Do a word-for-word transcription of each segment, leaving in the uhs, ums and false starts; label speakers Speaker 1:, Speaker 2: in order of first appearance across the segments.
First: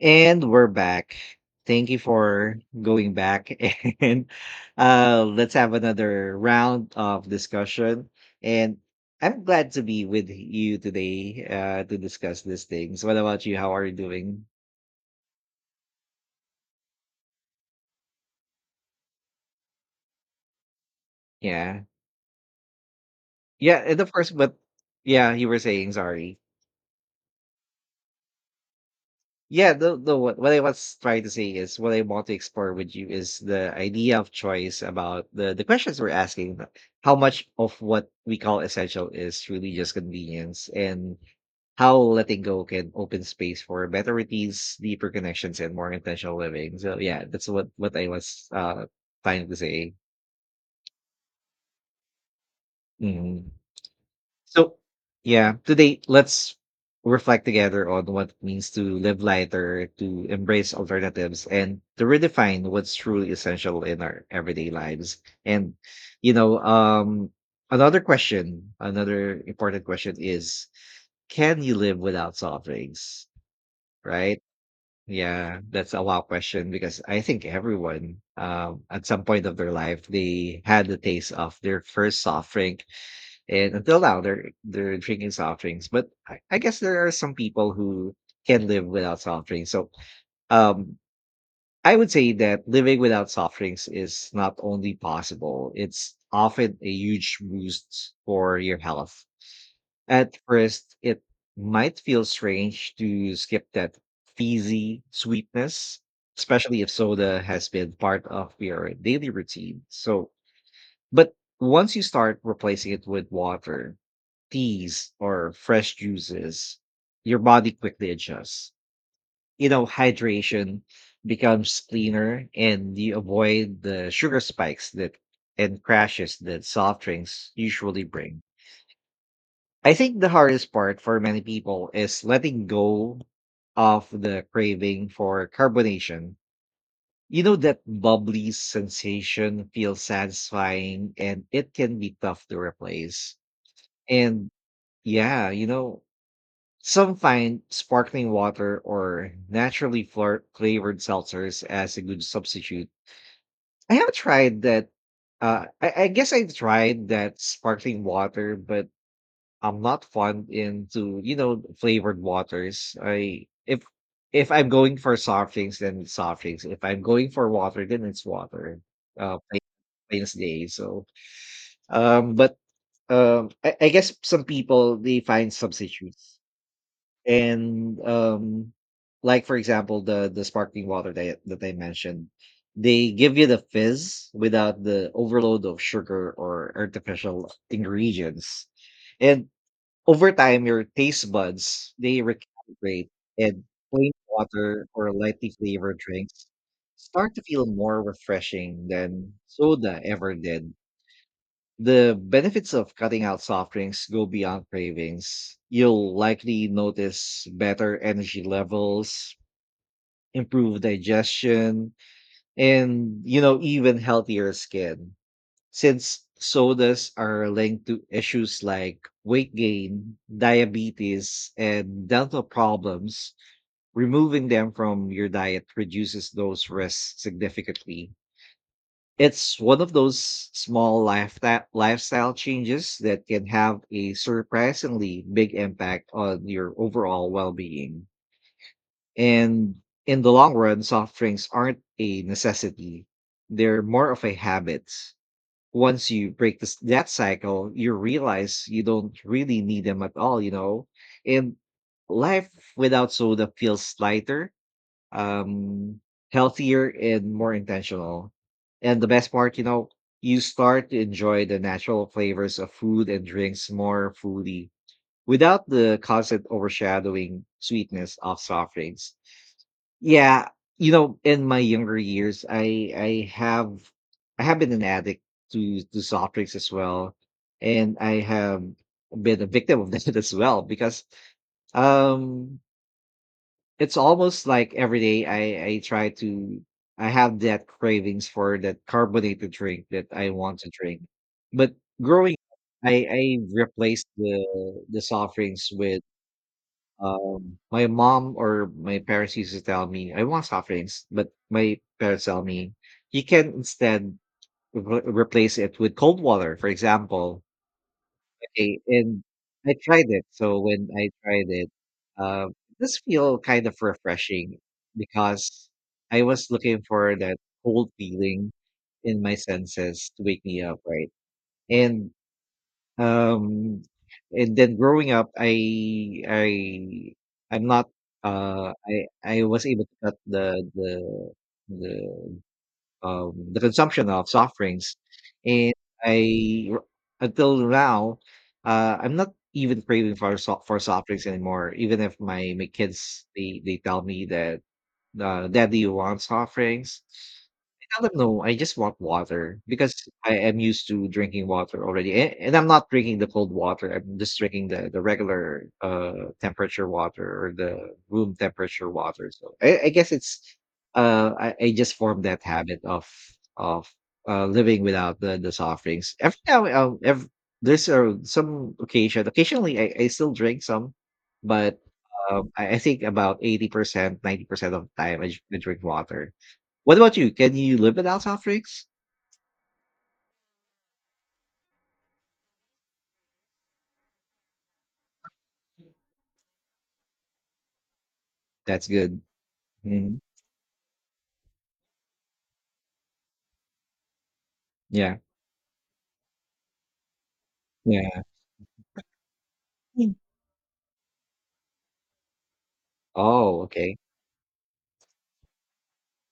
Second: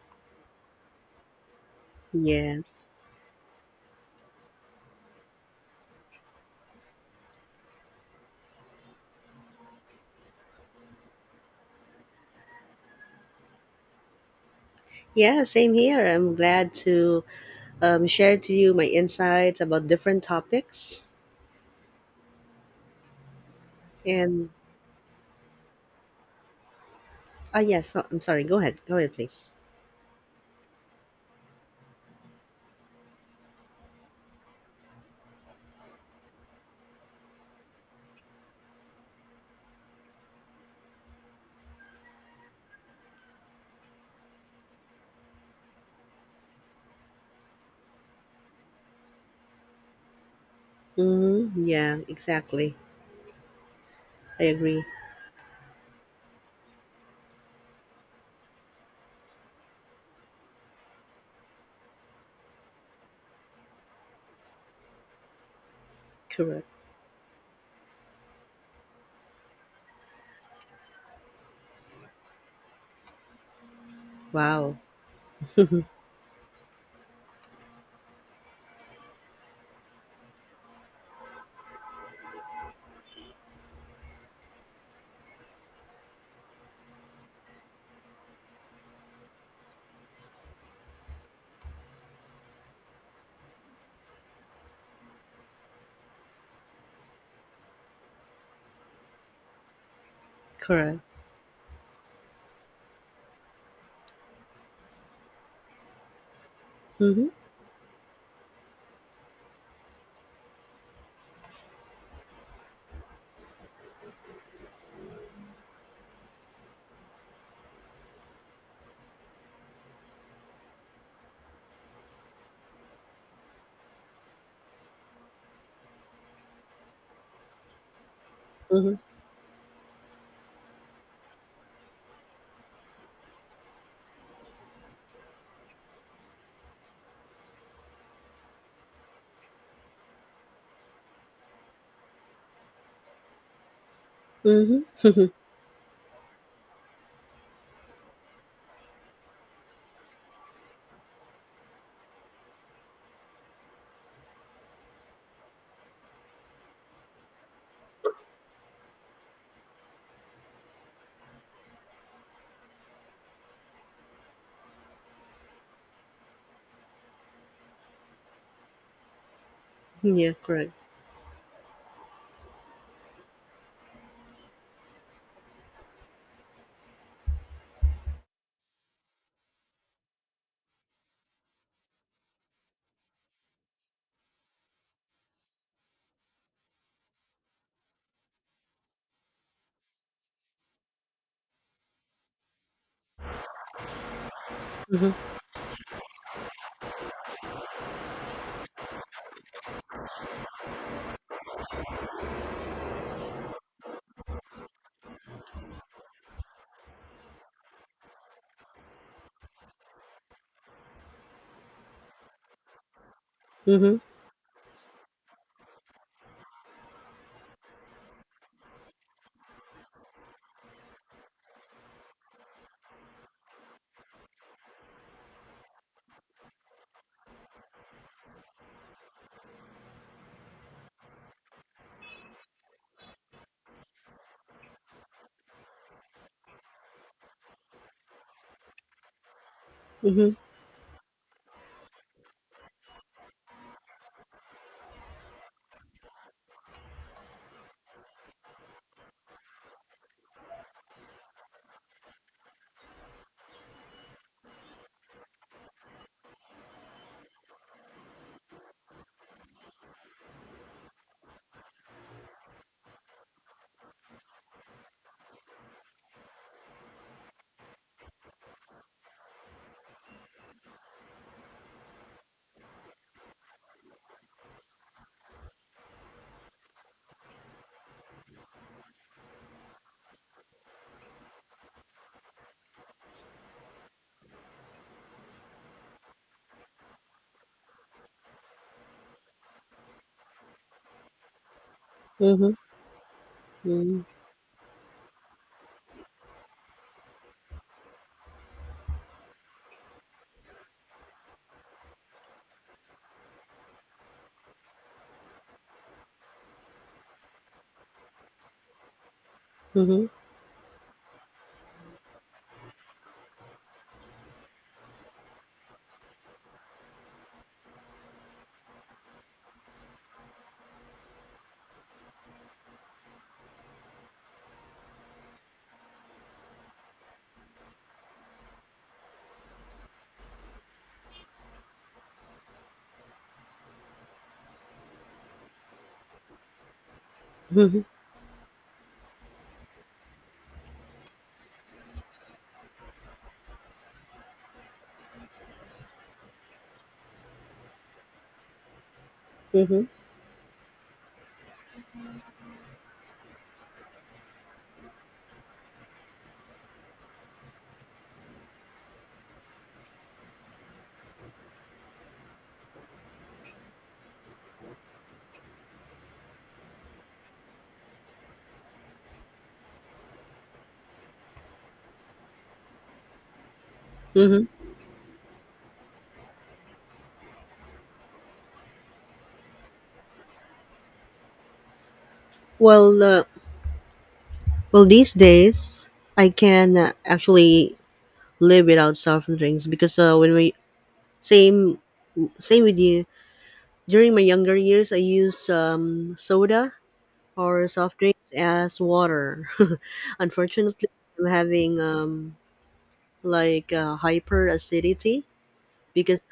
Speaker 1: And we're back. Thank you for
Speaker 2: Yes.
Speaker 1: going back and uh let's have another round of discussion. And I'm glad to be with you today uh to discuss these things. What about you? How are you doing?
Speaker 2: Yeah, same here. I'm glad to um, share to you my insights about different topics.
Speaker 1: Yeah. Yeah, and of course,
Speaker 2: And,
Speaker 1: but yeah, you were saying sorry.
Speaker 2: ah, yes, so- I'm sorry. Go ahead. Go ahead, please.
Speaker 1: Yeah, no, no. What, what I was trying to say is what I want to explore with you is the idea of choice about the the questions we're asking. uh, How much of what we call essential is really just convenience, and how letting go can open space for better routines, deeper connections, and more intentional living. So yeah, that's what what I was uh trying to say.
Speaker 2: Mm-hmm. Yeah, exactly.
Speaker 1: Mm-hmm.
Speaker 2: I
Speaker 1: So,
Speaker 2: agree.
Speaker 1: yeah, today let's reflect together on what it means to live lighter, to embrace alternatives, and to redefine what's truly essential in our everyday lives. And, you know,
Speaker 2: Correct.
Speaker 1: um, another question, another important question is can you live without soft drinks? Right?
Speaker 2: Wow.
Speaker 1: Yeah, that's a wow question because I think everyone um, at some point of their life they had the taste of their first soft drink, and until now, they're they're drinking soft drinks. But I, I guess there are some people who can live without soft drinks. So um, I would say that living without soft drinks is not only possible; it's often a huge boost for your health. At first,
Speaker 2: Correct.
Speaker 1: it might feel strange to skip that fizzy sweetness, especially if
Speaker 2: Mm-hmm.
Speaker 1: soda has been part of your daily routine. So but once you start replacing it with water, teas, or fresh juices, your body quickly adjusts. You know, hydration becomes cleaner and you avoid the sugar spikes that and crashes that soft drinks usually bring.
Speaker 2: Mm-hmm.
Speaker 1: I think the hardest part for many people is letting go of the craving for carbonation. You know, that bubbly sensation feels satisfying and it can be tough to replace. And
Speaker 2: Mm-hmm.
Speaker 1: yeah, you know, some find sparkling water or naturally flar- flavored seltzers as a good substitute. I have tried that. Uh, I, I guess I tried that sparkling water, but I'm not fond into you know flavored waters. I if if I'm going for soft drinks, then it's soft drinks. If I'm going for water, then it's water. Uh, plain, plain as
Speaker 2: yeah,
Speaker 1: day.
Speaker 2: correct.
Speaker 1: So, um, but um, I, I guess some people they find substitutes and um like for example the the sparkling water that that they mentioned, they give you the fizz without the overload of sugar or artificial ingredients, and over time your taste buds they recalibrate, and plain water or
Speaker 2: Mm-hmm.
Speaker 1: lightly flavored drinks start to feel more refreshing than soda ever did. The benefits of cutting out soft drinks go beyond cravings. You'll likely notice better energy levels, improved digestion, and you know
Speaker 2: Mm-hmm.
Speaker 1: even healthier skin. Since sodas are linked to issues like weight gain, diabetes, and dental problems, removing them from your diet reduces those risks significantly. It's one of those small lifestyle lifestyle changes that can have a surprisingly big impact on your overall well being. And in the
Speaker 2: Mm-hmm.
Speaker 1: long run, soft drinks aren't a necessity, they're more of a habit. Once you break this, that cycle, you realize you don't really need them at all, you know? And life without soda feels lighter, um healthier and more intentional. And the best part, you know, you start to enjoy the natural flavors of food and drinks more fully without the constant overshadowing sweetness of soft drinks. Yeah, you know, in my younger years, I I have I have been an addict to to soft drinks as well, and I have been a victim of that as well because um it's almost like every day I I try to I have that cravings for that carbonated drink that I want to drink. But growing
Speaker 2: Mm-hmm.
Speaker 1: up, I I
Speaker 2: Mm-hmm.
Speaker 1: replaced the the soft drinks with um my mom or my parents used to tell me I want soft drinks, but my parents tell me you can instead re- replace it with cold water, for example. Okay, and I tried it. So when I tried it, uh, this feel kind of refreshing because I was looking for that cold feeling in my senses to wake me up, right? And um, and then growing up, I I I'm not uh I I was able to cut the the the um, the consumption of soft drinks, and I r- until
Speaker 2: Mm-hmm.
Speaker 1: now, uh, I'm not even craving for so- for soft drinks anymore. Even if my my kids they they tell me that the daddy wants offerings. I tell them no, I just want water
Speaker 2: Mm-hmm.
Speaker 1: because I am used to drinking water already. And, and I'm not drinking the cold water. I'm just drinking the, the regular uh temperature water or the room temperature water. So I, I guess it's uh I, I just formed that habit of of uh living without the, the soft drinks. Every now um every, there's uh, some occasion occasionally I, I still drink some, but um, I I think about eighty percent,
Speaker 2: Mm-hmm.
Speaker 1: ninety percent of the time I dr- I drink water. What about you? Can you live without soft drinks?
Speaker 2: Well, uh, well, these days I can uh, actually live
Speaker 1: That's
Speaker 2: without
Speaker 1: good.
Speaker 2: soft drinks because uh,
Speaker 1: Mhm.
Speaker 2: when we... Same, same with you. During my younger years, I
Speaker 1: Yeah.
Speaker 2: used um, soda or soft
Speaker 1: Yeah.
Speaker 2: drinks as water.
Speaker 1: Mm.
Speaker 2: Unfortunately, I'm having um,
Speaker 1: Oh,
Speaker 2: like
Speaker 1: okay.
Speaker 2: uh, hyper acidity because,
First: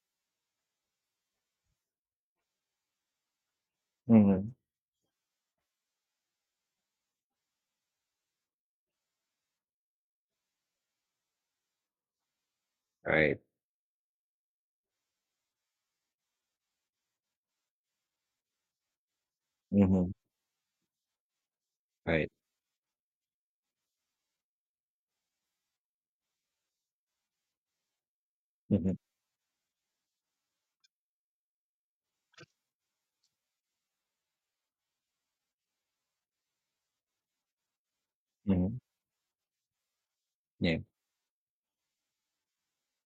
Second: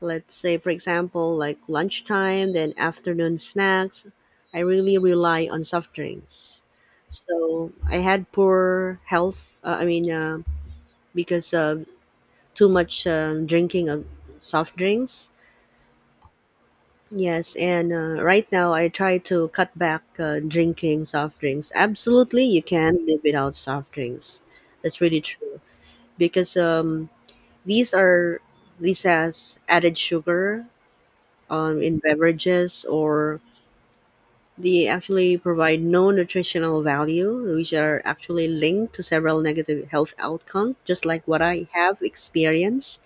Speaker 2: let's say, for example, like lunchtime, then afternoon snacks,
Speaker 1: Mhm.
Speaker 2: I really rely on soft drinks. So I had poor health. Uh, I mean, uh, because of too much
Speaker 1: Right.
Speaker 2: um, drinking of soft drinks. Yes, and uh, right now I try to cut back
Speaker 1: Mhm.
Speaker 2: uh, drinking soft drinks.
Speaker 1: Right.
Speaker 2: Absolutely, you can't live without soft drinks. That's really true because um, these are
Speaker 1: Mhm.
Speaker 2: these has added sugar um, in beverages, or they actually provide no nutritional value, which are actually
Speaker 1: Mhm.
Speaker 2: linked to several negative health outcomes.
Speaker 1: Yeah.
Speaker 2: Just like what I have experienced,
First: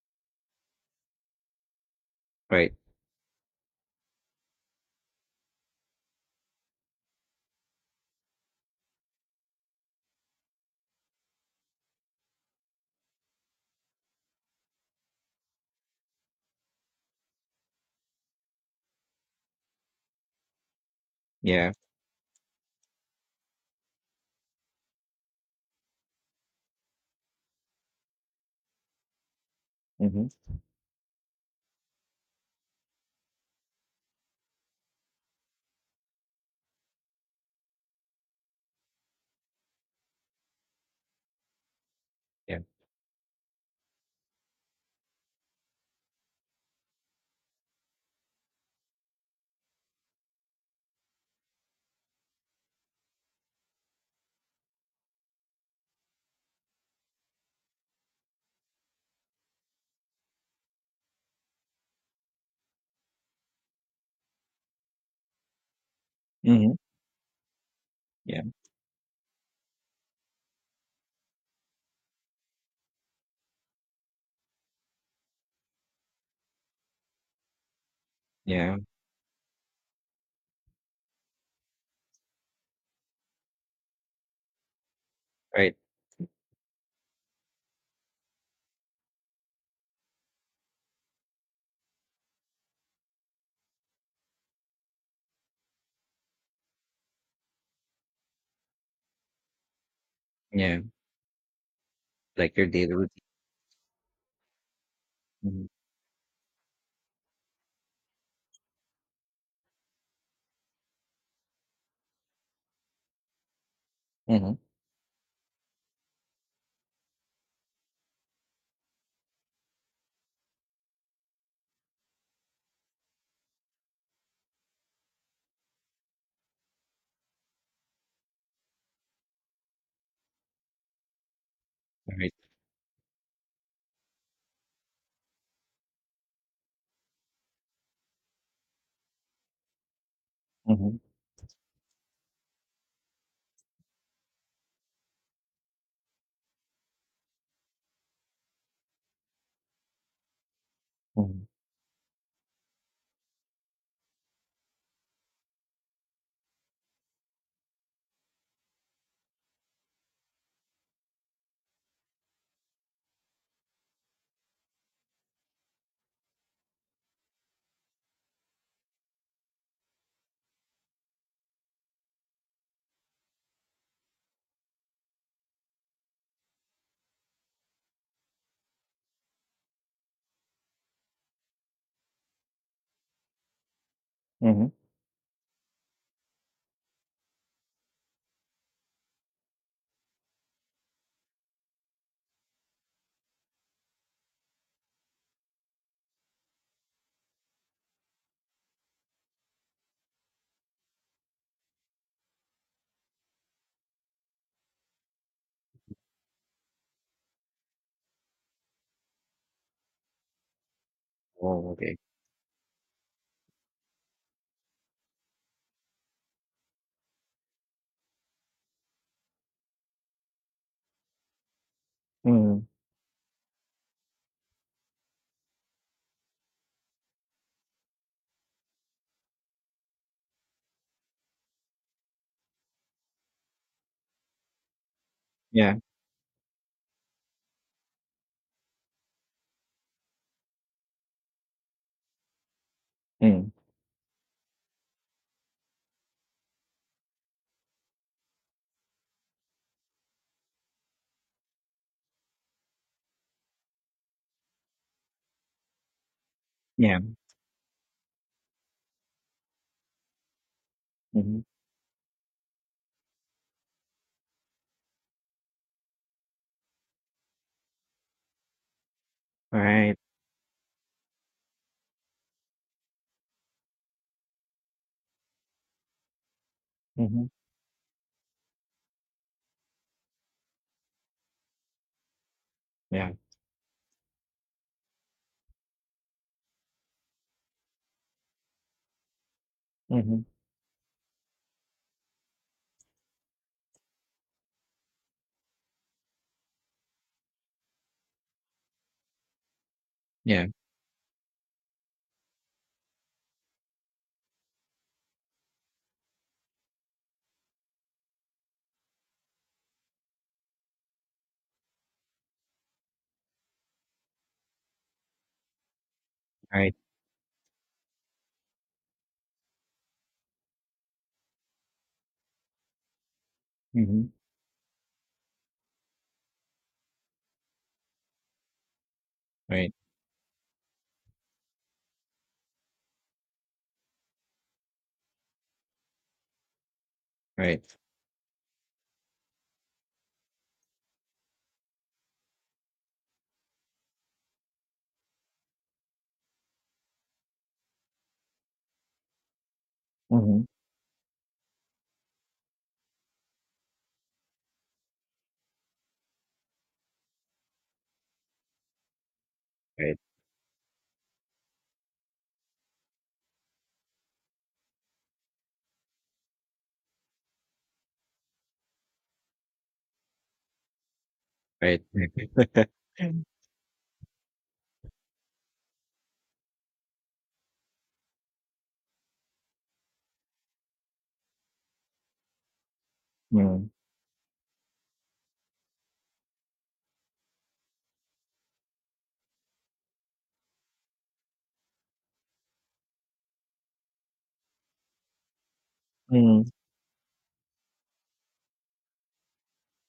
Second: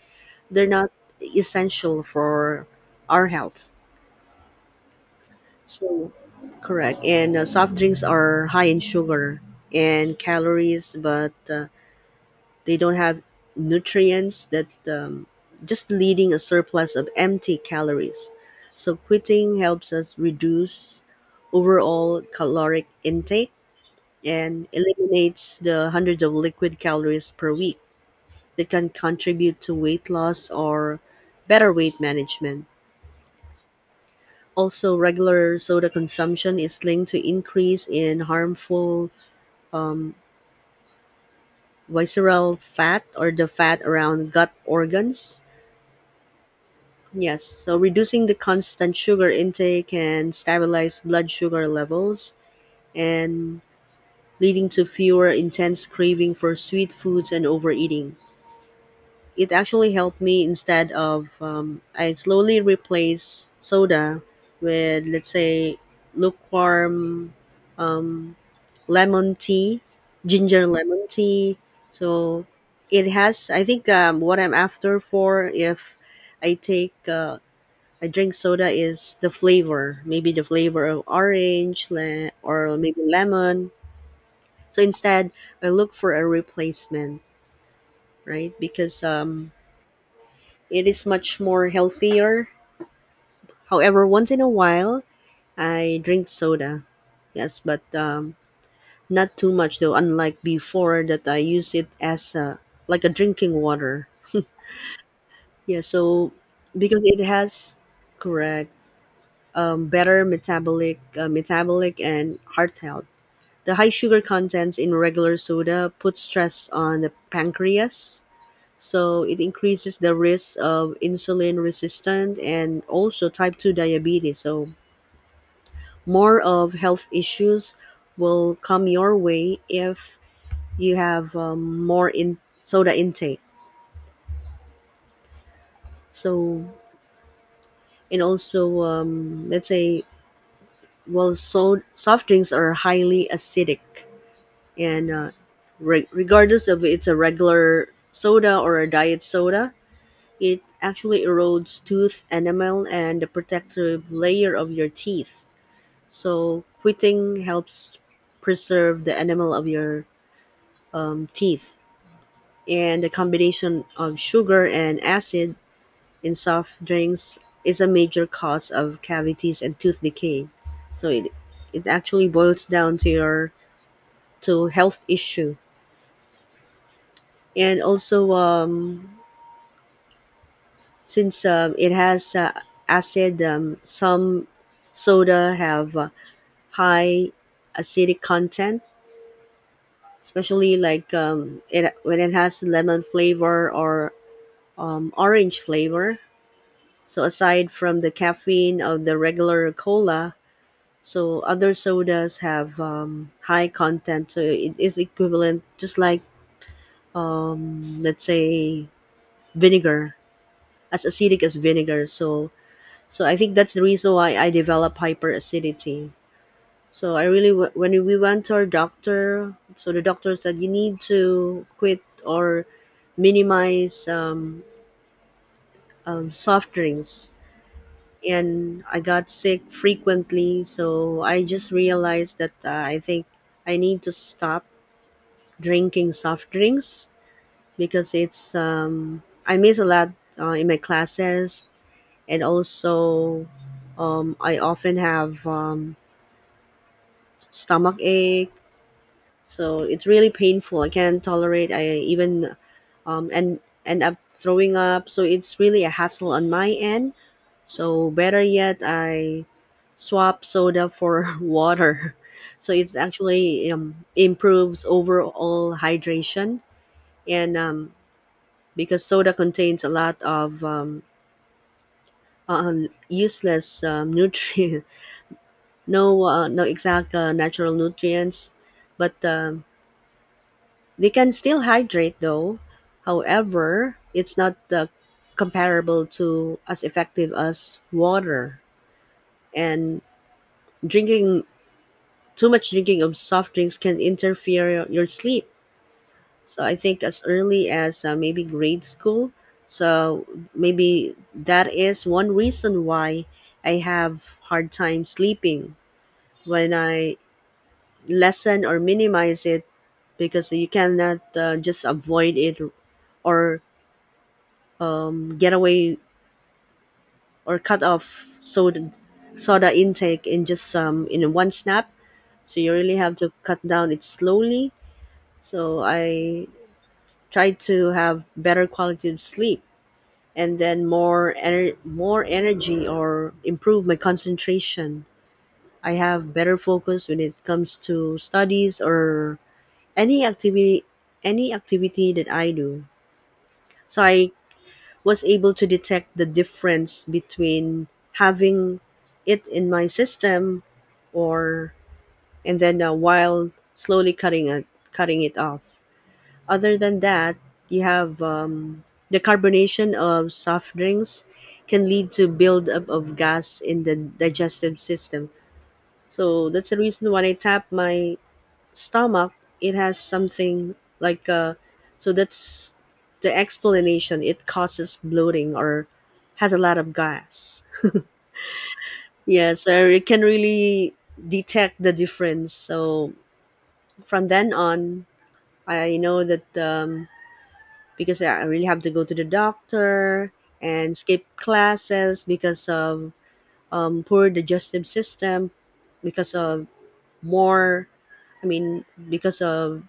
Speaker 2: they're not essential for
Speaker 1: Right.
Speaker 2: our health. So, correct. And uh, soft drinks are high in sugar and calories, but uh, they don't have nutrients that um, just leading a surplus of empty calories. So, quitting helps us reduce
Speaker 1: Yeah.
Speaker 2: overall caloric intake and eliminates the hundreds of liquid calories per week that can contribute to weight
Speaker 1: Mhm.
Speaker 2: loss or better weight management. Also, regular soda consumption is linked to increase in harmful um, visceral
Speaker 1: Yeah.
Speaker 2: fat or the fat around gut organs. Yes, so reducing the constant sugar intake can stabilize blood sugar levels and leading to fewer intense craving for sweet foods and overeating. It actually helped me instead of, um, I slowly replace soda with, let's say,
Speaker 1: Mhm.
Speaker 2: lukewarm
Speaker 1: Yeah.
Speaker 2: lemon tea, ginger lemon tea. So it has, I think, um, what I'm after for, if I take, uh, I drink soda,
Speaker 1: Yeah.
Speaker 2: is the flavor, maybe the flavor of orange le- or maybe lemon. So instead, I
Speaker 1: Right.
Speaker 2: look for a replacement, right? Because um, it is much more healthier. However, once in a while, I drink soda. Yes, but um, not too much though, unlike
Speaker 1: Yeah.
Speaker 2: before that I use it as
Speaker 1: Like
Speaker 2: a,
Speaker 1: your daily
Speaker 2: like a
Speaker 1: routine.
Speaker 2: drinking water.
Speaker 1: Mhm.
Speaker 2: Yeah, so because it has, correct, um, better metabolic uh, metabolic and heart health. The high sugar
Speaker 1: Mhm.
Speaker 2: contents in regular soda puts stress on the pancreas, so it increases the risk of insulin resistant and also type two diabetes. So more of health issues will come your way if you have um, more
Speaker 1: Right.
Speaker 2: in soda intake. So and also, um, let's say,
Speaker 1: Mhm.
Speaker 2: well, so soft drinks are highly acidic, and uh, re- regardless of it's a regular soda or a diet soda, it actually
Speaker 1: Mhm.
Speaker 2: erodes tooth enamel and the protective layer of your teeth. So quitting helps preserve the enamel of your um, teeth, and the combination of sugar and acid in soft drinks is a major cause of cavities and tooth decay. So it it actually boils down to your, to health issue. And also, um, since um, it has uh, acid, um, some
Speaker 1: Mhm.
Speaker 2: soda have uh, high acidic content, especially like, um, it when it has lemon flavor or um, orange flavor. So aside from the caffeine of the regular cola, so other sodas have um, high content, so it is equivalent, just like, um, let's say, vinegar, as acidic as
Speaker 1: Oh, okay.
Speaker 2: vinegar. So so I think that's the reason why I develop hyperacidity. So I really w- when we went to our doctor, so the doctor said you need to quit
Speaker 1: Mhm.
Speaker 2: or minimize um, um, soft drinks. And I got sick frequently, so I just realized that uh, I think I need to stop
Speaker 1: Yeah.
Speaker 2: drinking soft drinks because it's, um, I miss a lot uh, in my classes, and also
Speaker 1: Mhm.
Speaker 2: um, I often have um, stomach ache, so it's really painful, I can't tolerate, I even um, and end up throwing up, so it's really a hassle on my
Speaker 1: Yeah.
Speaker 2: end. So better yet, I swap soda for
Speaker 1: Mhm.
Speaker 2: water, so it's actually, um, improves overall hydration, and um, because soda
Speaker 1: All
Speaker 2: contains a
Speaker 1: right.
Speaker 2: lot of um, um, useless um, nutrient, no, uh, no exact
Speaker 1: Mhm.
Speaker 2: uh, natural nutrients, but um, they can still hydrate though.
Speaker 1: Yeah.
Speaker 2: However, it's not, uh, comparable to, as effective as water, and
Speaker 1: Mhm.
Speaker 2: drinking too much drinking of soft drinks can interfere your sleep. So I think as early as, uh, maybe grade school. So
Speaker 1: Yeah.
Speaker 2: maybe that is one reason why I have hard time sleeping. When I lessen or minimize it, because you cannot uh, just avoid it or um, get away
Speaker 1: All right.
Speaker 2: or cut off soda soda intake in just, um, in one snap. So you really have to cut down it
Speaker 1: Mhm.
Speaker 2: slowly. So I try to have better quality of sleep,
Speaker 1: Right,
Speaker 2: and then more ener- more energy or improve my concentration. I have better focus when it
Speaker 1: right.
Speaker 2: comes to studies or any activity, any activity that I do. So I was able to detect the difference between having it in my
Speaker 1: Mhm.
Speaker 2: system, or and then, uh, while slowly cutting it cutting it off. Other than that, you have, um, the carbonation
Speaker 1: Right,
Speaker 2: of soft drinks can lead to buildup of gas in the digestive system. So that's the reason when I tap my stomach, it has something like, uh, so
Speaker 1: right.
Speaker 2: that's the explanation. It causes bloating or has a lot of gas. Yeah, so it can really detect the difference. So
Speaker 1: Mm. Mm.
Speaker 2: from then on, I know that, um, because I really have to go to the doctor and skip classes because of, um, poor digestive system, because
Speaker 1: Hmm.
Speaker 2: of more, I mean, because of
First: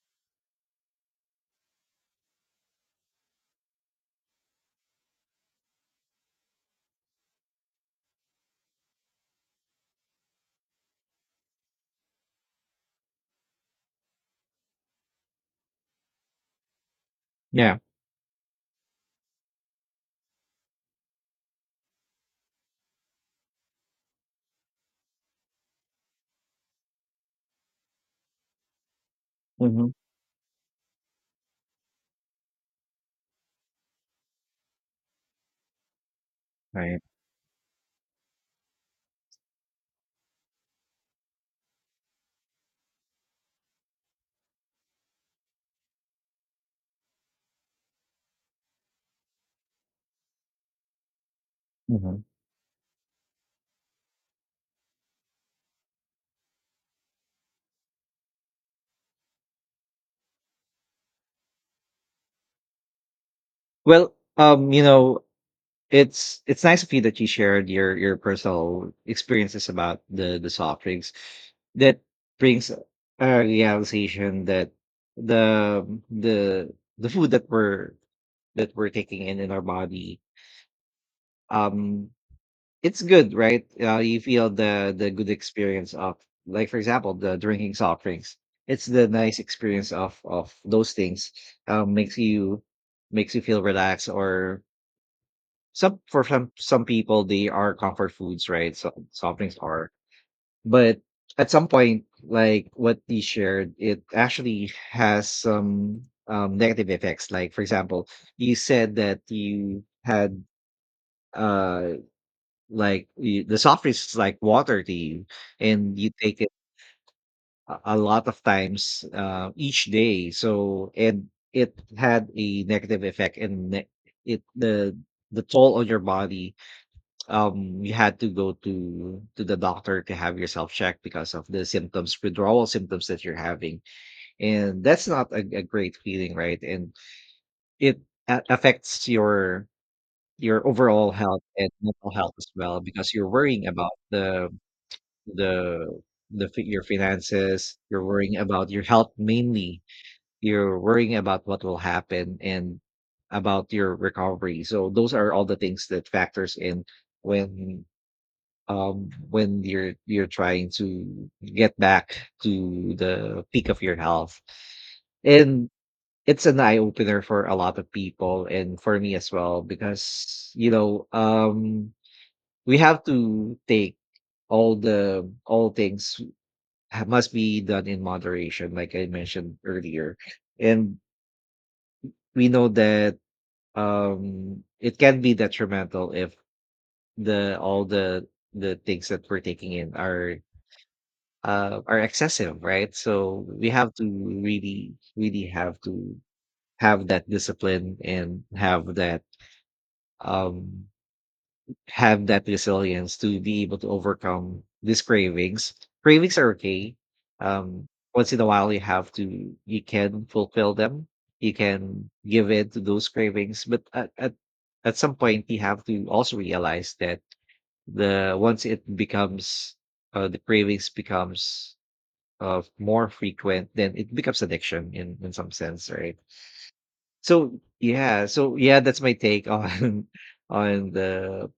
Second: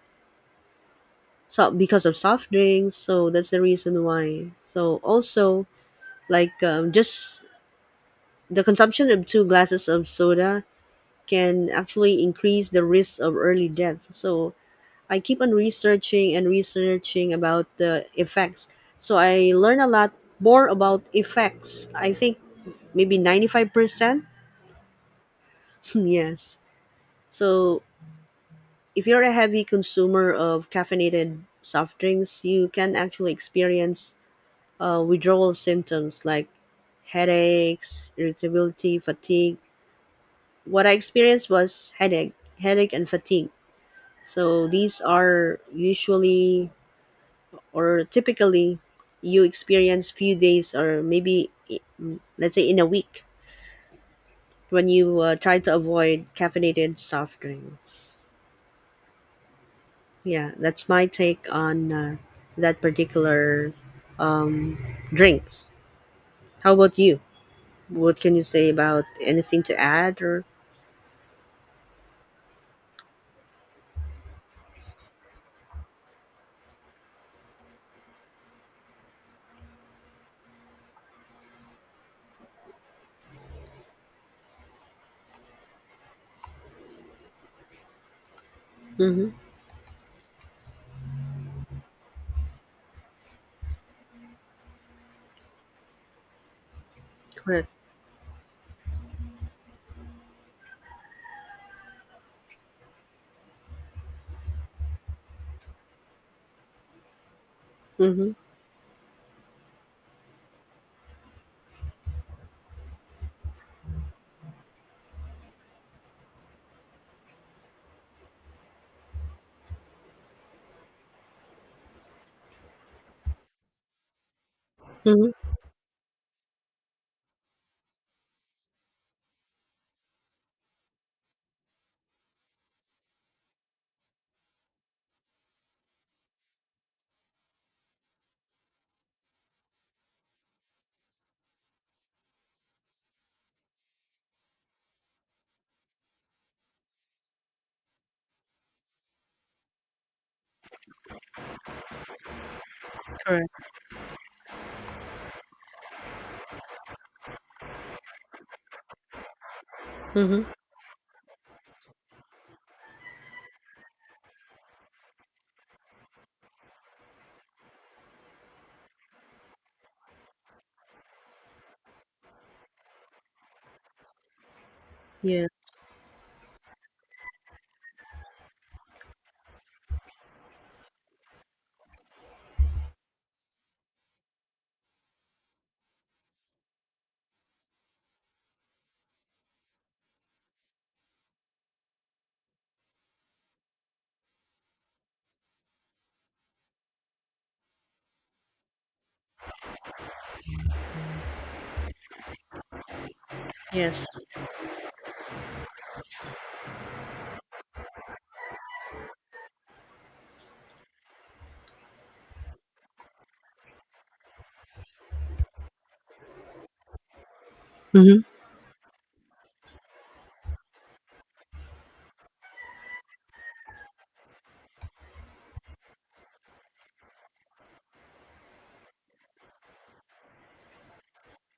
Speaker 2: so because of soft drinks. So that's the reason why. So also, like, um, just the consumption of two glasses of soda can actually increase the risk of early death. So I keep on researching and researching about
Speaker 1: Yeah.
Speaker 2: the effects. So I learn a lot more about effects. I think maybe ninety-five percent. yes. So if you're a heavy
Speaker 1: Mhm.
Speaker 2: consumer of caffeinated soft drinks, you can actually experience uh, withdrawal symptoms like
Speaker 1: Right.
Speaker 2: headaches, irritability, fatigue. What I experienced was headache, headache and fatigue. So these are usually or typically you experience few days, or maybe i- mm,
Speaker 1: Mhm.
Speaker 2: let's say, in a week, when you uh, try to avoid caffeinated soft drinks. Yeah, that's my take on, uh, that particular
Speaker 1: Well, um, you know,
Speaker 2: drinks.
Speaker 1: it's it's
Speaker 2: How
Speaker 1: nice of
Speaker 2: about
Speaker 1: you that
Speaker 2: you?
Speaker 1: you shared your your
Speaker 2: What can you say?
Speaker 1: personal
Speaker 2: About anything
Speaker 1: experiences
Speaker 2: to
Speaker 1: about
Speaker 2: add?
Speaker 1: the
Speaker 2: Or
Speaker 1: the soft drinks. That brings a realization that the the the food that we're that we're taking in in our body, um, it's good, right? Uh, you feel the the good experience of, like for example, the drinking soft drinks. It's the
Speaker 2: mm-hmm.
Speaker 1: nice experience of of those things. Um, makes you makes you feel relaxed. Or some for some some people they
Speaker 2: Correct.
Speaker 1: are comfort foods, right? So soft drinks are, but at some point, like what you shared, it actually has some um, negative effects. Like for example,
Speaker 2: Mm-hmm.
Speaker 1: you said that you had uh like, you the soft drinks is like water to you, and you take it a a lot of times, uh, each day. So and it had a negative effect and ne it the
Speaker 2: Mm-hmm.
Speaker 1: the toll on your body, um, you had to go to to the doctor to have yourself checked because of the symptoms, withdrawal symptoms that you're having, and that's not a a great feeling, right? And it a affects your your overall health and mental health as well because you're worrying about the the the fi- your finances, you're worrying about your health, mainly you're worrying about what will happen and
Speaker 2: Correct.
Speaker 1: about your recovery. So those are all the things that factors in when um when you're you're
Speaker 2: Mm-hmm.
Speaker 1: trying to get back to the peak of your health, and it's an eye opener for a lot of people and for me as well because you know um we have to take all the
Speaker 2: Yeah.
Speaker 1: all things ha- must be done in moderation, like I mentioned earlier. And we know that um, it can be detrimental if the all the the things that we're taking in are uh, are excessive, right? So we have to really, really have to have that discipline and have that um have that resilience to be able to
Speaker 2: Yes.
Speaker 1: overcome these cravings. Cravings are okay. Um, once in a while, you have to, you can fulfill them. You can give in to those cravings, but at, at at some point, you have to also realize that
Speaker 2: Mm-hmm.
Speaker 1: the once it becomes uh, the cravings becomes uh, more frequent, then it becomes addiction in in some sense, right? So yeah, so yeah, that's my take on on the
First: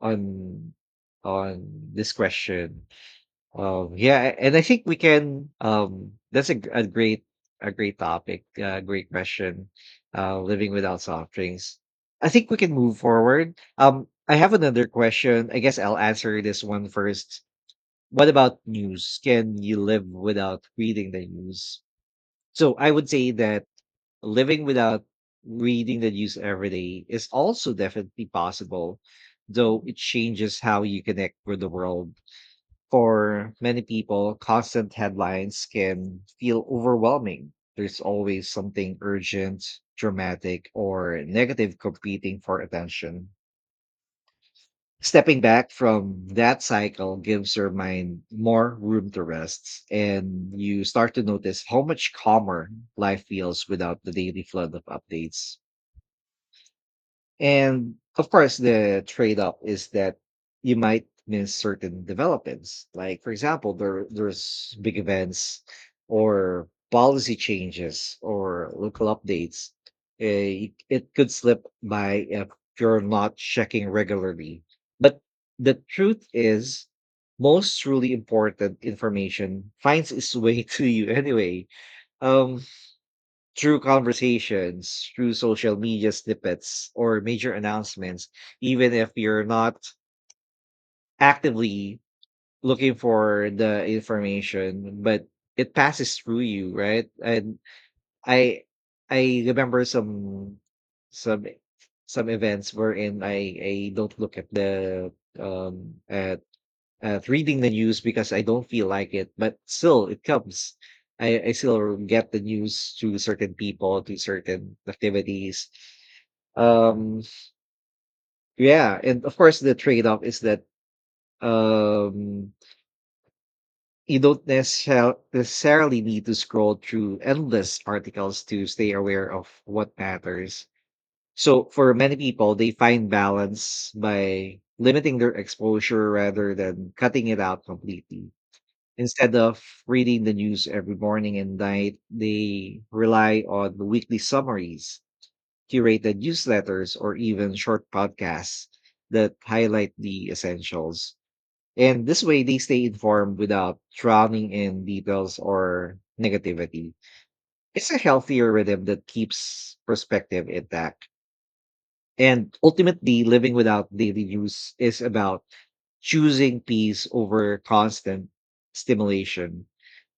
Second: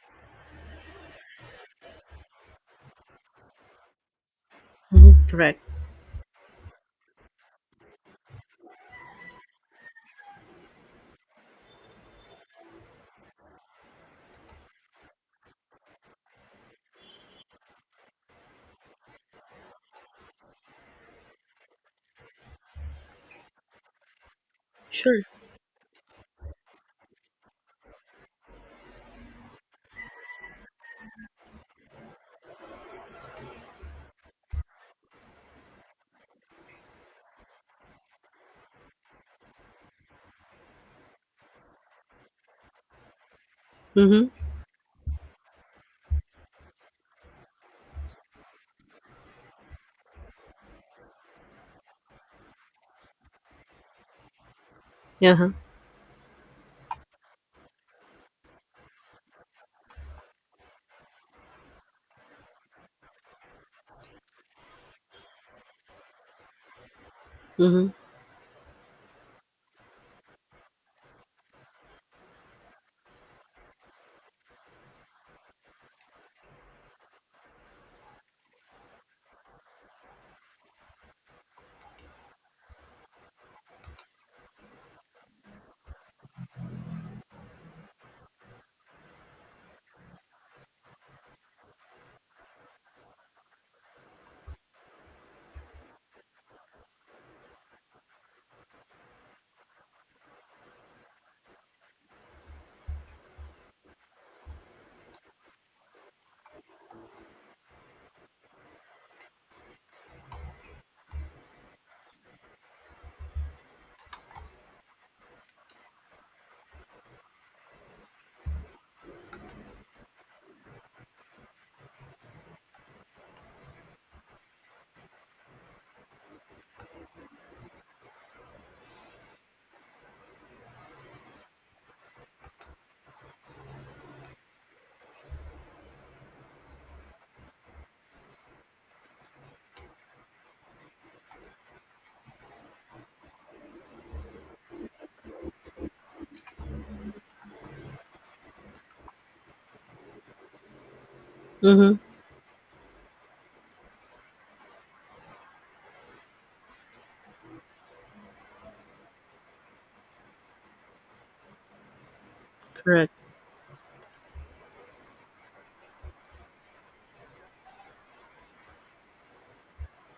Speaker 1: on on this question. Um, yeah, and I think we
Speaker 2: Mm-hmm.
Speaker 1: can.
Speaker 2: Correct.
Speaker 1: Um, that's a, g- a great a great topic. Uh. great question. Uh, living without soft drinks. I think we can move forward. Um, I have another question. I guess I'll answer this one first. What about news? Can you live without reading the news? So I would say that living without
Speaker 2: Sure.
Speaker 1: reading the news every day is also definitely possible, though it changes how you connect with the world. For many people, constant headlines can feel overwhelming. There's always something urgent, dramatic, or negative competing for attention.
Speaker 2: Mm-hmm.
Speaker 1: Stepping back from that cycle gives your mind more room to rest, and you start to notice how much calmer life feels without the daily flood of
Speaker 2: Yeah. Huh?
Speaker 1: updates. And of course, the trade off is that you might miss certain developments. Like, for example, there there's big events or policy
Speaker 2: Mm-hmm.
Speaker 1: changes or local updates. Eh, It it could slip by if you're not checking regularly. But the truth is, most truly important information finds its way to you anyway. Um, through conversations, through social media snippets or major announcements, even if you're not actively looking for the information, but it passes through you, right? And I I remember some some some events wherein I I don't look at the um at at reading the news because I don't feel like it, but still it comes. I, I still get the news through certain people, through certain activities. Um, yeah, and of course the trade-off is that um you don't necessar- necessarily need to scroll through endless articles to stay aware of what matters. So for many people, they find balance by limiting their exposure rather than cutting it out completely. Instead of reading the news every morning and night, they rely on the weekly summaries, curated newsletters, or even short podcasts that highlight the essentials.
Speaker 2: Mm-hmm.
Speaker 1: And this way, they stay informed without drowning in details or negativity. It's a healthier rhythm that keeps perspective intact. And
Speaker 2: Correct.
Speaker 1: ultimately, living without daily news is about choosing peace over constant stimulation.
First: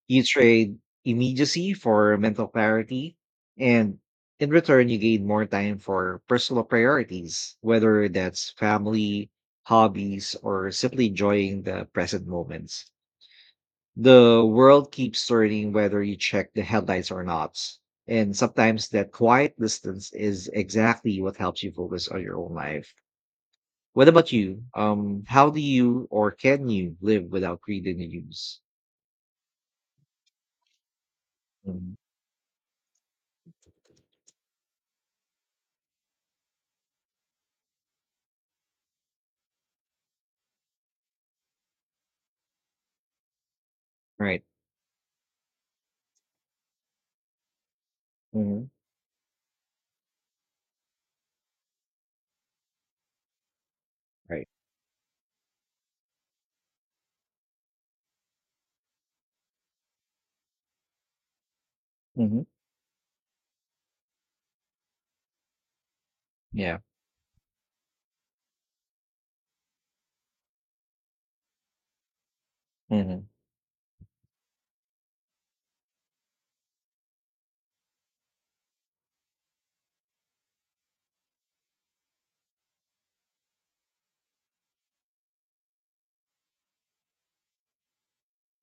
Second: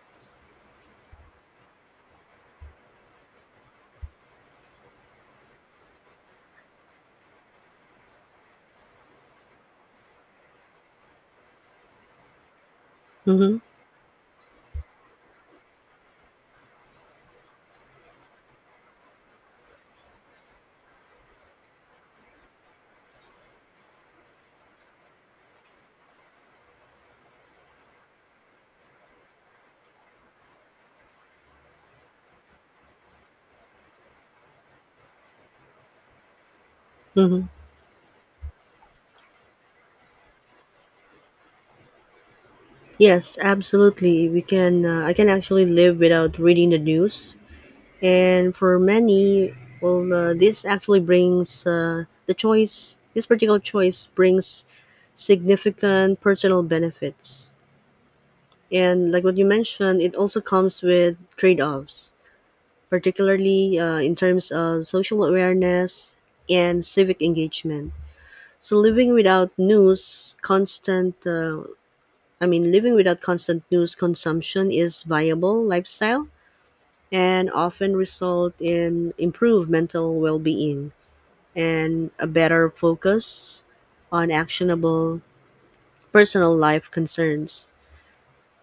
Speaker 1: You trade immediacy for mental clarity, and in return, you gain more time for personal priorities, whether that's family, hobbies, or simply enjoying the present moments.
Speaker 2: Mm-hmm.
Speaker 1: The world keeps turning whether you check the headlights or not. And sometimes that quiet distance is exactly what helps you focus on your own life. What about you? Um, how do you or can you live without reading the news? Mhm.
Speaker 2: Mm-hmm. Yes, absolutely. We
Speaker 1: Right.
Speaker 2: can. Uh, I can actually live without reading the news, and
Speaker 1: hmm
Speaker 2: for many, well, uh, this actually brings, uh, the choice. This particular choice
Speaker 1: Right.
Speaker 2: brings significant personal benefits, and like what you mentioned, it also comes with trade-offs,
Speaker 1: Mhm.
Speaker 2: particularly uh, in terms of social awareness
Speaker 1: Yeah.
Speaker 2: and civic engagement. So living without news, constant uh, I mean, living without
Speaker 1: Mhm.
Speaker 2: constant news consumption is viable lifestyle, and often result in improved mental well-being and a better focus on actionable personal life concerns.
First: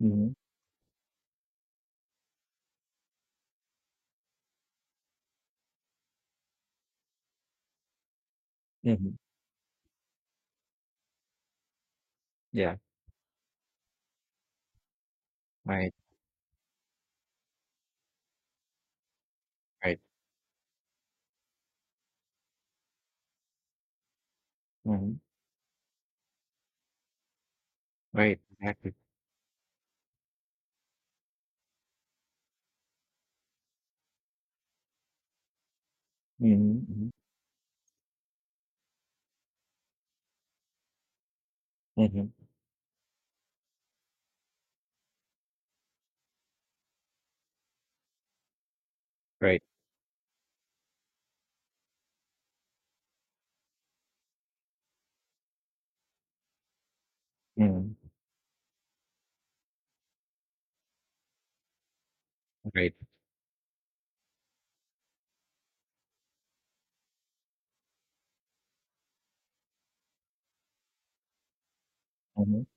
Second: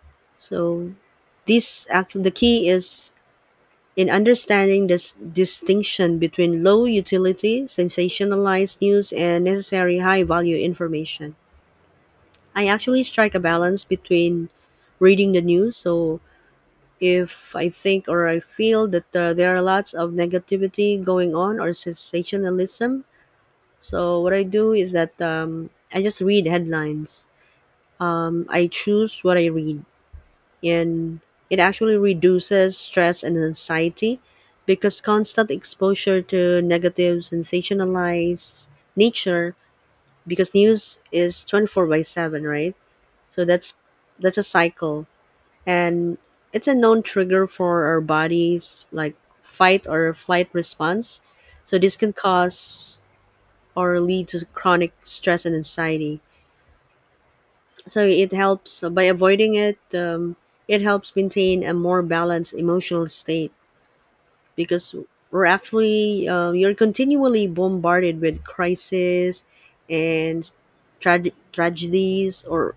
Speaker 1: Mhm.
Speaker 2: So this actually the key is in understanding this distinction between low utility, sensationalized news
Speaker 1: Mhm.
Speaker 2: and necessary high value information. I
Speaker 1: Yeah.
Speaker 2: actually strike a balance between reading the news.
Speaker 1: Right.
Speaker 2: So if I think or I feel that uh, there are lots
Speaker 1: Right.
Speaker 2: of negativity going on or sensationalism, so what I do is
Speaker 1: Mhm.
Speaker 2: that um, I just read headlines.
Speaker 1: Right.
Speaker 2: Um, I
Speaker 1: Exactly.
Speaker 2: choose what I read, and it actually reduces stress and anxiety because constant exposure to
Speaker 1: Mhm. Mhm.
Speaker 2: negative, sensationalized nature, because news is twenty four by
Speaker 1: Mhm.
Speaker 2: seven, right? So that's that's a cycle, and it's a known trigger for our body's, like,
Speaker 1: Right.
Speaker 2: fight or flight response. So this can cause or lead to chronic stress and anxiety.
Speaker 1: Mhm.
Speaker 2: So it helps uh, by avoiding it. Um, it helps maintain a more balanced
Speaker 1: Right.
Speaker 2: emotional state because we're actually uh, you're continually bombarded with crises and trage- tragedies,
Speaker 1: Mhm.
Speaker 2: or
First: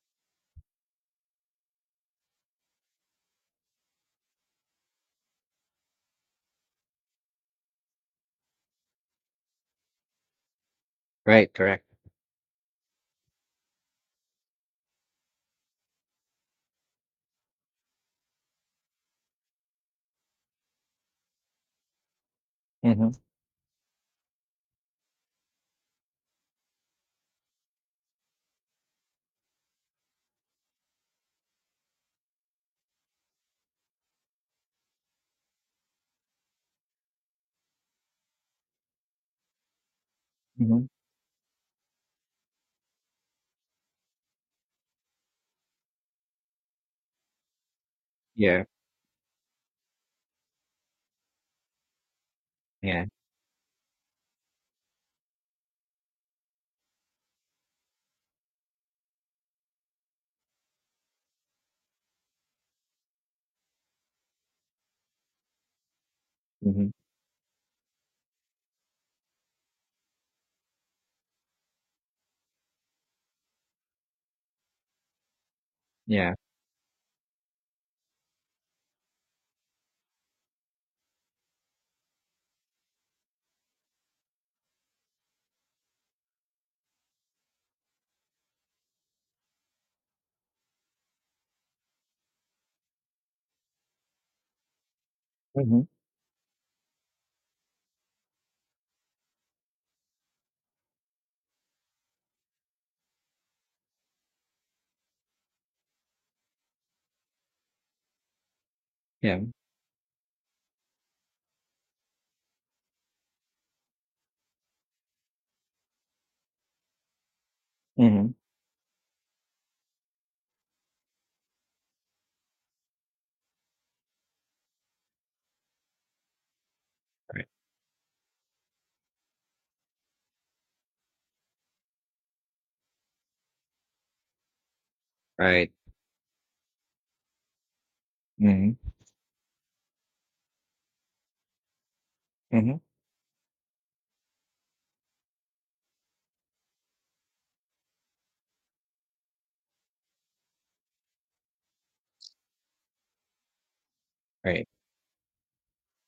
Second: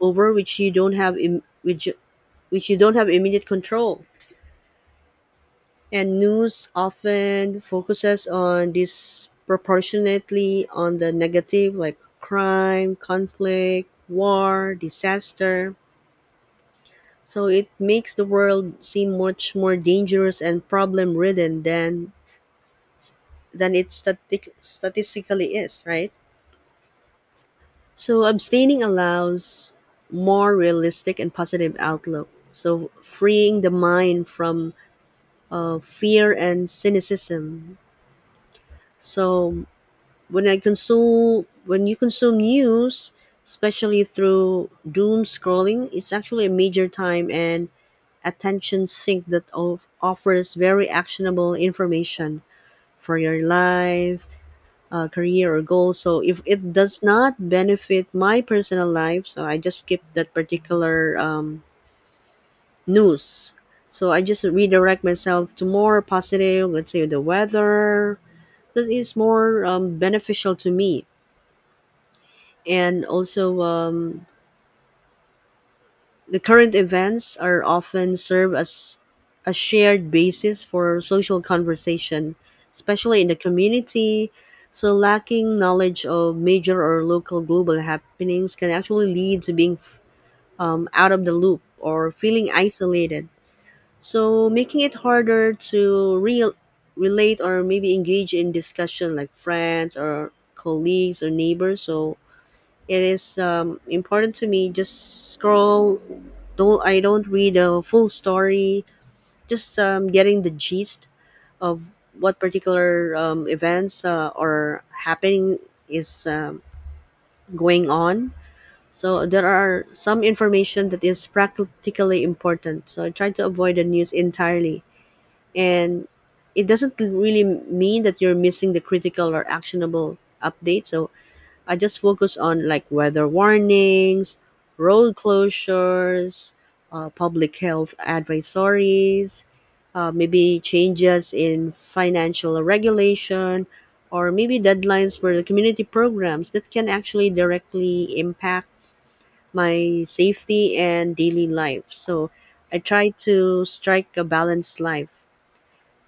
Speaker 2: over which you don't have Im- which which you don't have immediate control. And news often focuses on disproportionately on the
Speaker 1: Right.
Speaker 2: negative,
Speaker 1: Correct.
Speaker 2: like crime, conflict, war, disaster, so it makes the world seem much more dangerous and problem ridden than
Speaker 1: Mhm.
Speaker 2: than it static, statistically is, right? So abstaining allows more realistic and positive outlook, so freeing the mind from uh, fear and cynicism. So when I
Speaker 1: Mhm.
Speaker 2: consume when you consume news, especially through doom scrolling, it's actually a major time and
Speaker 1: Yeah.
Speaker 2: attention sink that of, offers very actionable information
Speaker 1: Yeah.
Speaker 2: for your life, uh, career, or goals. So if it does not benefit my personal life, so I just skip that particular, um, news. So I just redirect myself to more positive,
Speaker 1: Mhm.
Speaker 2: let's say the weather, that is more um, beneficial to me. And also, um,
Speaker 1: Yeah.
Speaker 2: the current events are often serve as a shared basis for social conversation, especially in the community. So, lacking knowledge of major or local global happenings can actually lead to being, um, out of the loop or feeling isolated. So, making it harder
Speaker 1: Mhm.
Speaker 2: to real relate or maybe engage in discussion like friends or colleagues or neighbors. So, it is um, important to me. Just scroll. Don't I don't read the full story.
Speaker 1: Yeah.
Speaker 2: Just, um, getting the gist of what particular um, events uh, are happening is um, going on.
Speaker 1: Mhm.
Speaker 2: So there are some information that is practically important. So I try to avoid the news entirely, and it doesn't really
Speaker 1: Right.
Speaker 2: mean that you're missing the critical or actionable update. So I just focus on like weather warnings, road
Speaker 1: Right.
Speaker 2: closures, uh, public health
Speaker 1: Mhm.
Speaker 2: advisories, uh, maybe changes in financial
Speaker 1: Mhm.
Speaker 2: regulation, or maybe deadlines for the community programs that can actually directly impact my safety and daily life. So I try to strike a
Speaker 1: Right.
Speaker 2: balanced life.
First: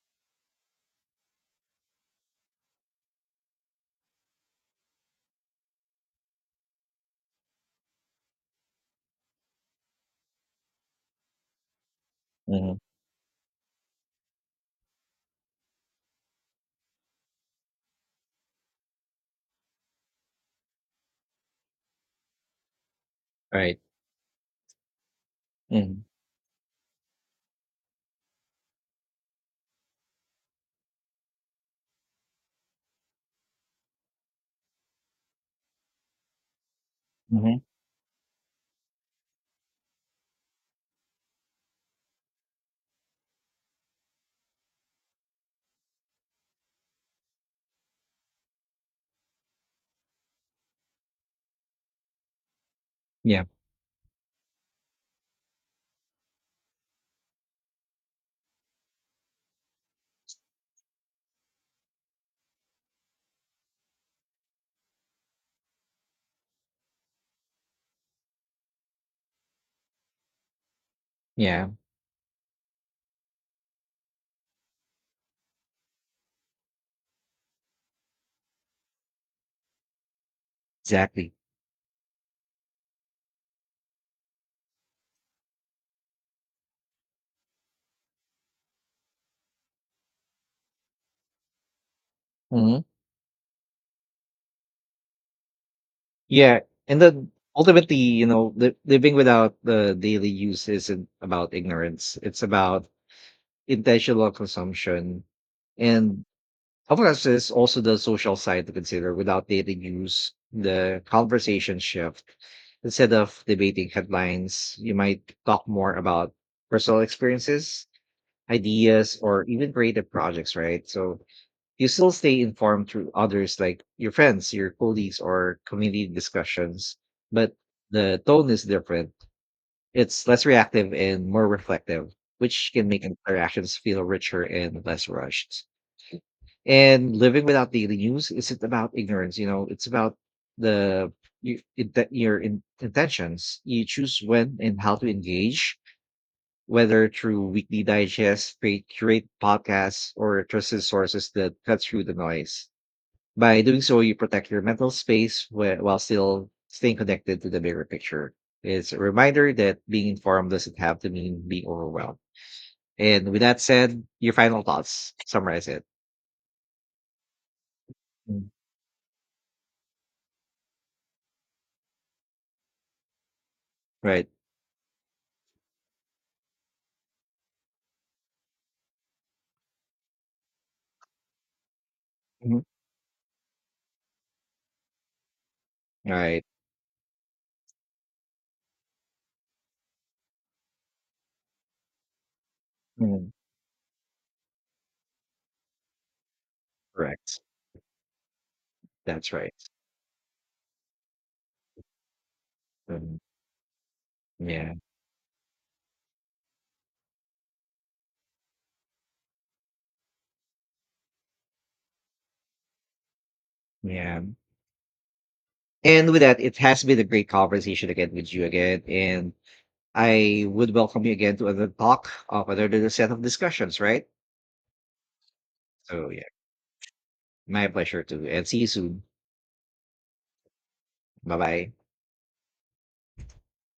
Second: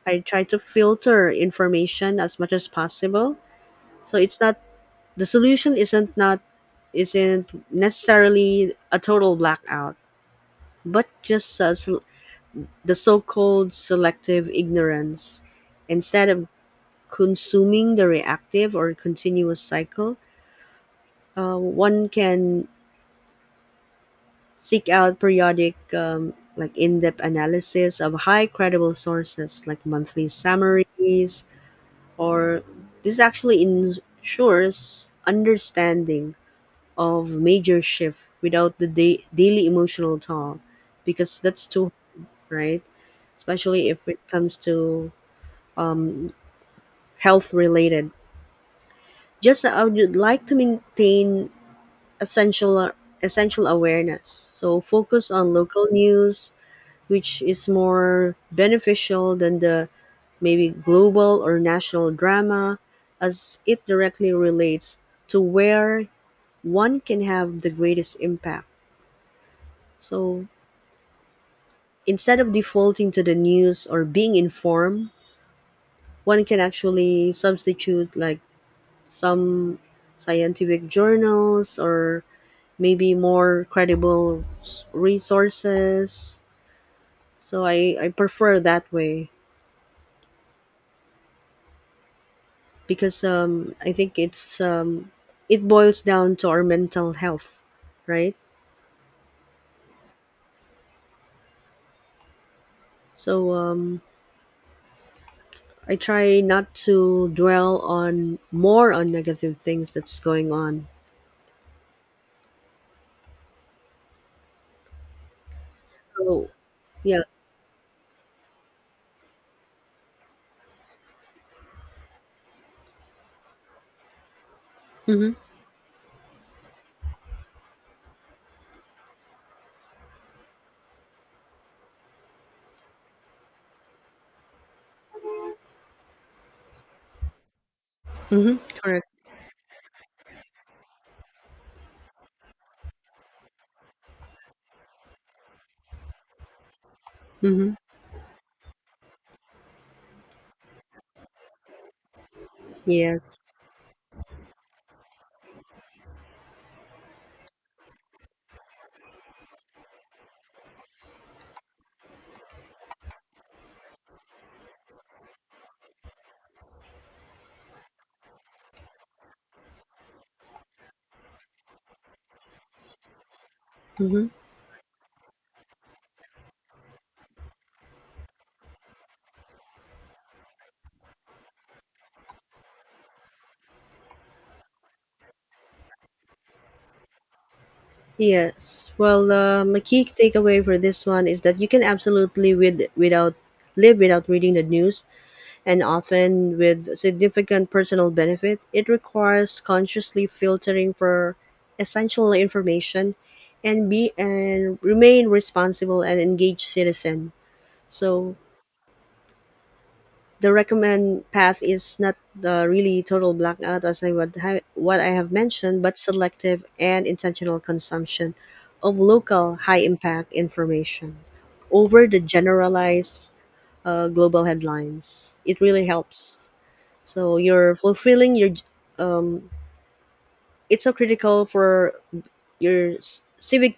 Speaker 2: I try to filter information as much as possible. So it's not the solution isn't not isn't necessarily a total blackout, but just a sel-
Speaker 1: Mhm.
Speaker 2: the so-called selective ignorance. Instead of consuming the reactive or continuous cycle, uh, one can
Speaker 1: Right.
Speaker 2: seek out periodic,
Speaker 1: Mhm.
Speaker 2: um, like in-depth analysis of high credible sources like monthly summaries, or this actually ensures understanding of
Speaker 1: Mhm.
Speaker 2: major shift without the da- daily emotional toll, because that's too hard, right? Especially if it comes to, um, health related. Just I would like to maintain essential
Speaker 1: Yeah.
Speaker 2: essential awareness, so focus on local news, which is more beneficial than the maybe global or national drama, as it directly relates to where one can have the greatest impact. So,
Speaker 1: Yeah.
Speaker 2: instead of defaulting to the news or being informed, one can actually substitute, like some scientific
Speaker 1: Exactly.
Speaker 2: journals or maybe more credible s- resources. So I, I prefer that way
Speaker 1: Mhm.
Speaker 2: because um, I think it's, um, it boils down to
Speaker 1: Yeah.
Speaker 2: our
Speaker 1: And
Speaker 2: mental
Speaker 1: then
Speaker 2: health,
Speaker 1: ultimately, you
Speaker 2: right?
Speaker 1: know, li- living without the daily use isn't about ignorance. It's about
Speaker 2: So, um,
Speaker 1: intentional consumption.
Speaker 2: I
Speaker 1: And
Speaker 2: try not
Speaker 1: of course,
Speaker 2: to
Speaker 1: there's
Speaker 2: dwell
Speaker 1: also the social
Speaker 2: on
Speaker 1: side to
Speaker 2: more on
Speaker 1: consider. Without
Speaker 2: negative
Speaker 1: daily
Speaker 2: things that's
Speaker 1: news,
Speaker 2: going on.
Speaker 1: the conversation shift. Instead of debating headlines, you might talk more about
Speaker 2: So
Speaker 1: personal
Speaker 2: yeah.
Speaker 1: experiences, ideas, or even creative projects, right? So you still stay informed through others like your friends, your colleagues,
Speaker 2: Mhm.
Speaker 1: or community discussions, but the tone is different, it's less reactive and more reflective, which can make interactions feel richer and less rushed. And living without daily news
Speaker 2: Mm-hmm.
Speaker 1: isn't about
Speaker 2: Correct.
Speaker 1: ignorance, you know, it's about the you, it, that your in, intentions. You choose when and how to engage, whether through
Speaker 2: Mm-hmm.
Speaker 1: weekly digests, create, curate podcasts, or trusted sources that cut through the noise.
Speaker 2: Yes.
Speaker 1: By doing so, you protect your mental space whe- while still staying connected to the bigger picture. It's a reminder that being informed doesn't have to mean being overwhelmed. And with that said, your final thoughts summarize it. Mm, Right.
Speaker 2: Mm-hmm.
Speaker 1: mhm, Right.
Speaker 2: Yes. Well, uh, my key takeaway for this one is that you can absolutely with
Speaker 1: mm.
Speaker 2: without live without reading the news, and often with
Speaker 1: Correct.
Speaker 2: significant personal benefit. It
Speaker 1: That's right.
Speaker 2: requires consciously filtering for essential information,
Speaker 1: Um,
Speaker 2: and be
Speaker 1: yeah.
Speaker 2: and remain responsible and engaged citizen. So the recommend path is not the really total blackout, as I
Speaker 1: Yeah.
Speaker 2: would ha- what I have mentioned, but
Speaker 1: And with that, it
Speaker 2: selective
Speaker 1: has been a
Speaker 2: and
Speaker 1: great
Speaker 2: intentional
Speaker 1: conversation again with
Speaker 2: consumption
Speaker 1: you again.
Speaker 2: of
Speaker 1: And
Speaker 2: local high impact
Speaker 1: I would welcome you
Speaker 2: information
Speaker 1: again to another
Speaker 2: over
Speaker 1: talk
Speaker 2: the
Speaker 1: of another set of
Speaker 2: generalized,
Speaker 1: discussions, right?
Speaker 2: uh, global headlines. It really
Speaker 1: So, yeah,
Speaker 2: helps. So
Speaker 1: my
Speaker 2: you're
Speaker 1: pleasure too.
Speaker 2: fulfilling
Speaker 1: And
Speaker 2: your
Speaker 1: see you soon.
Speaker 2: it's so
Speaker 1: Bye
Speaker 2: critical
Speaker 1: bye.
Speaker 2: for your s- civic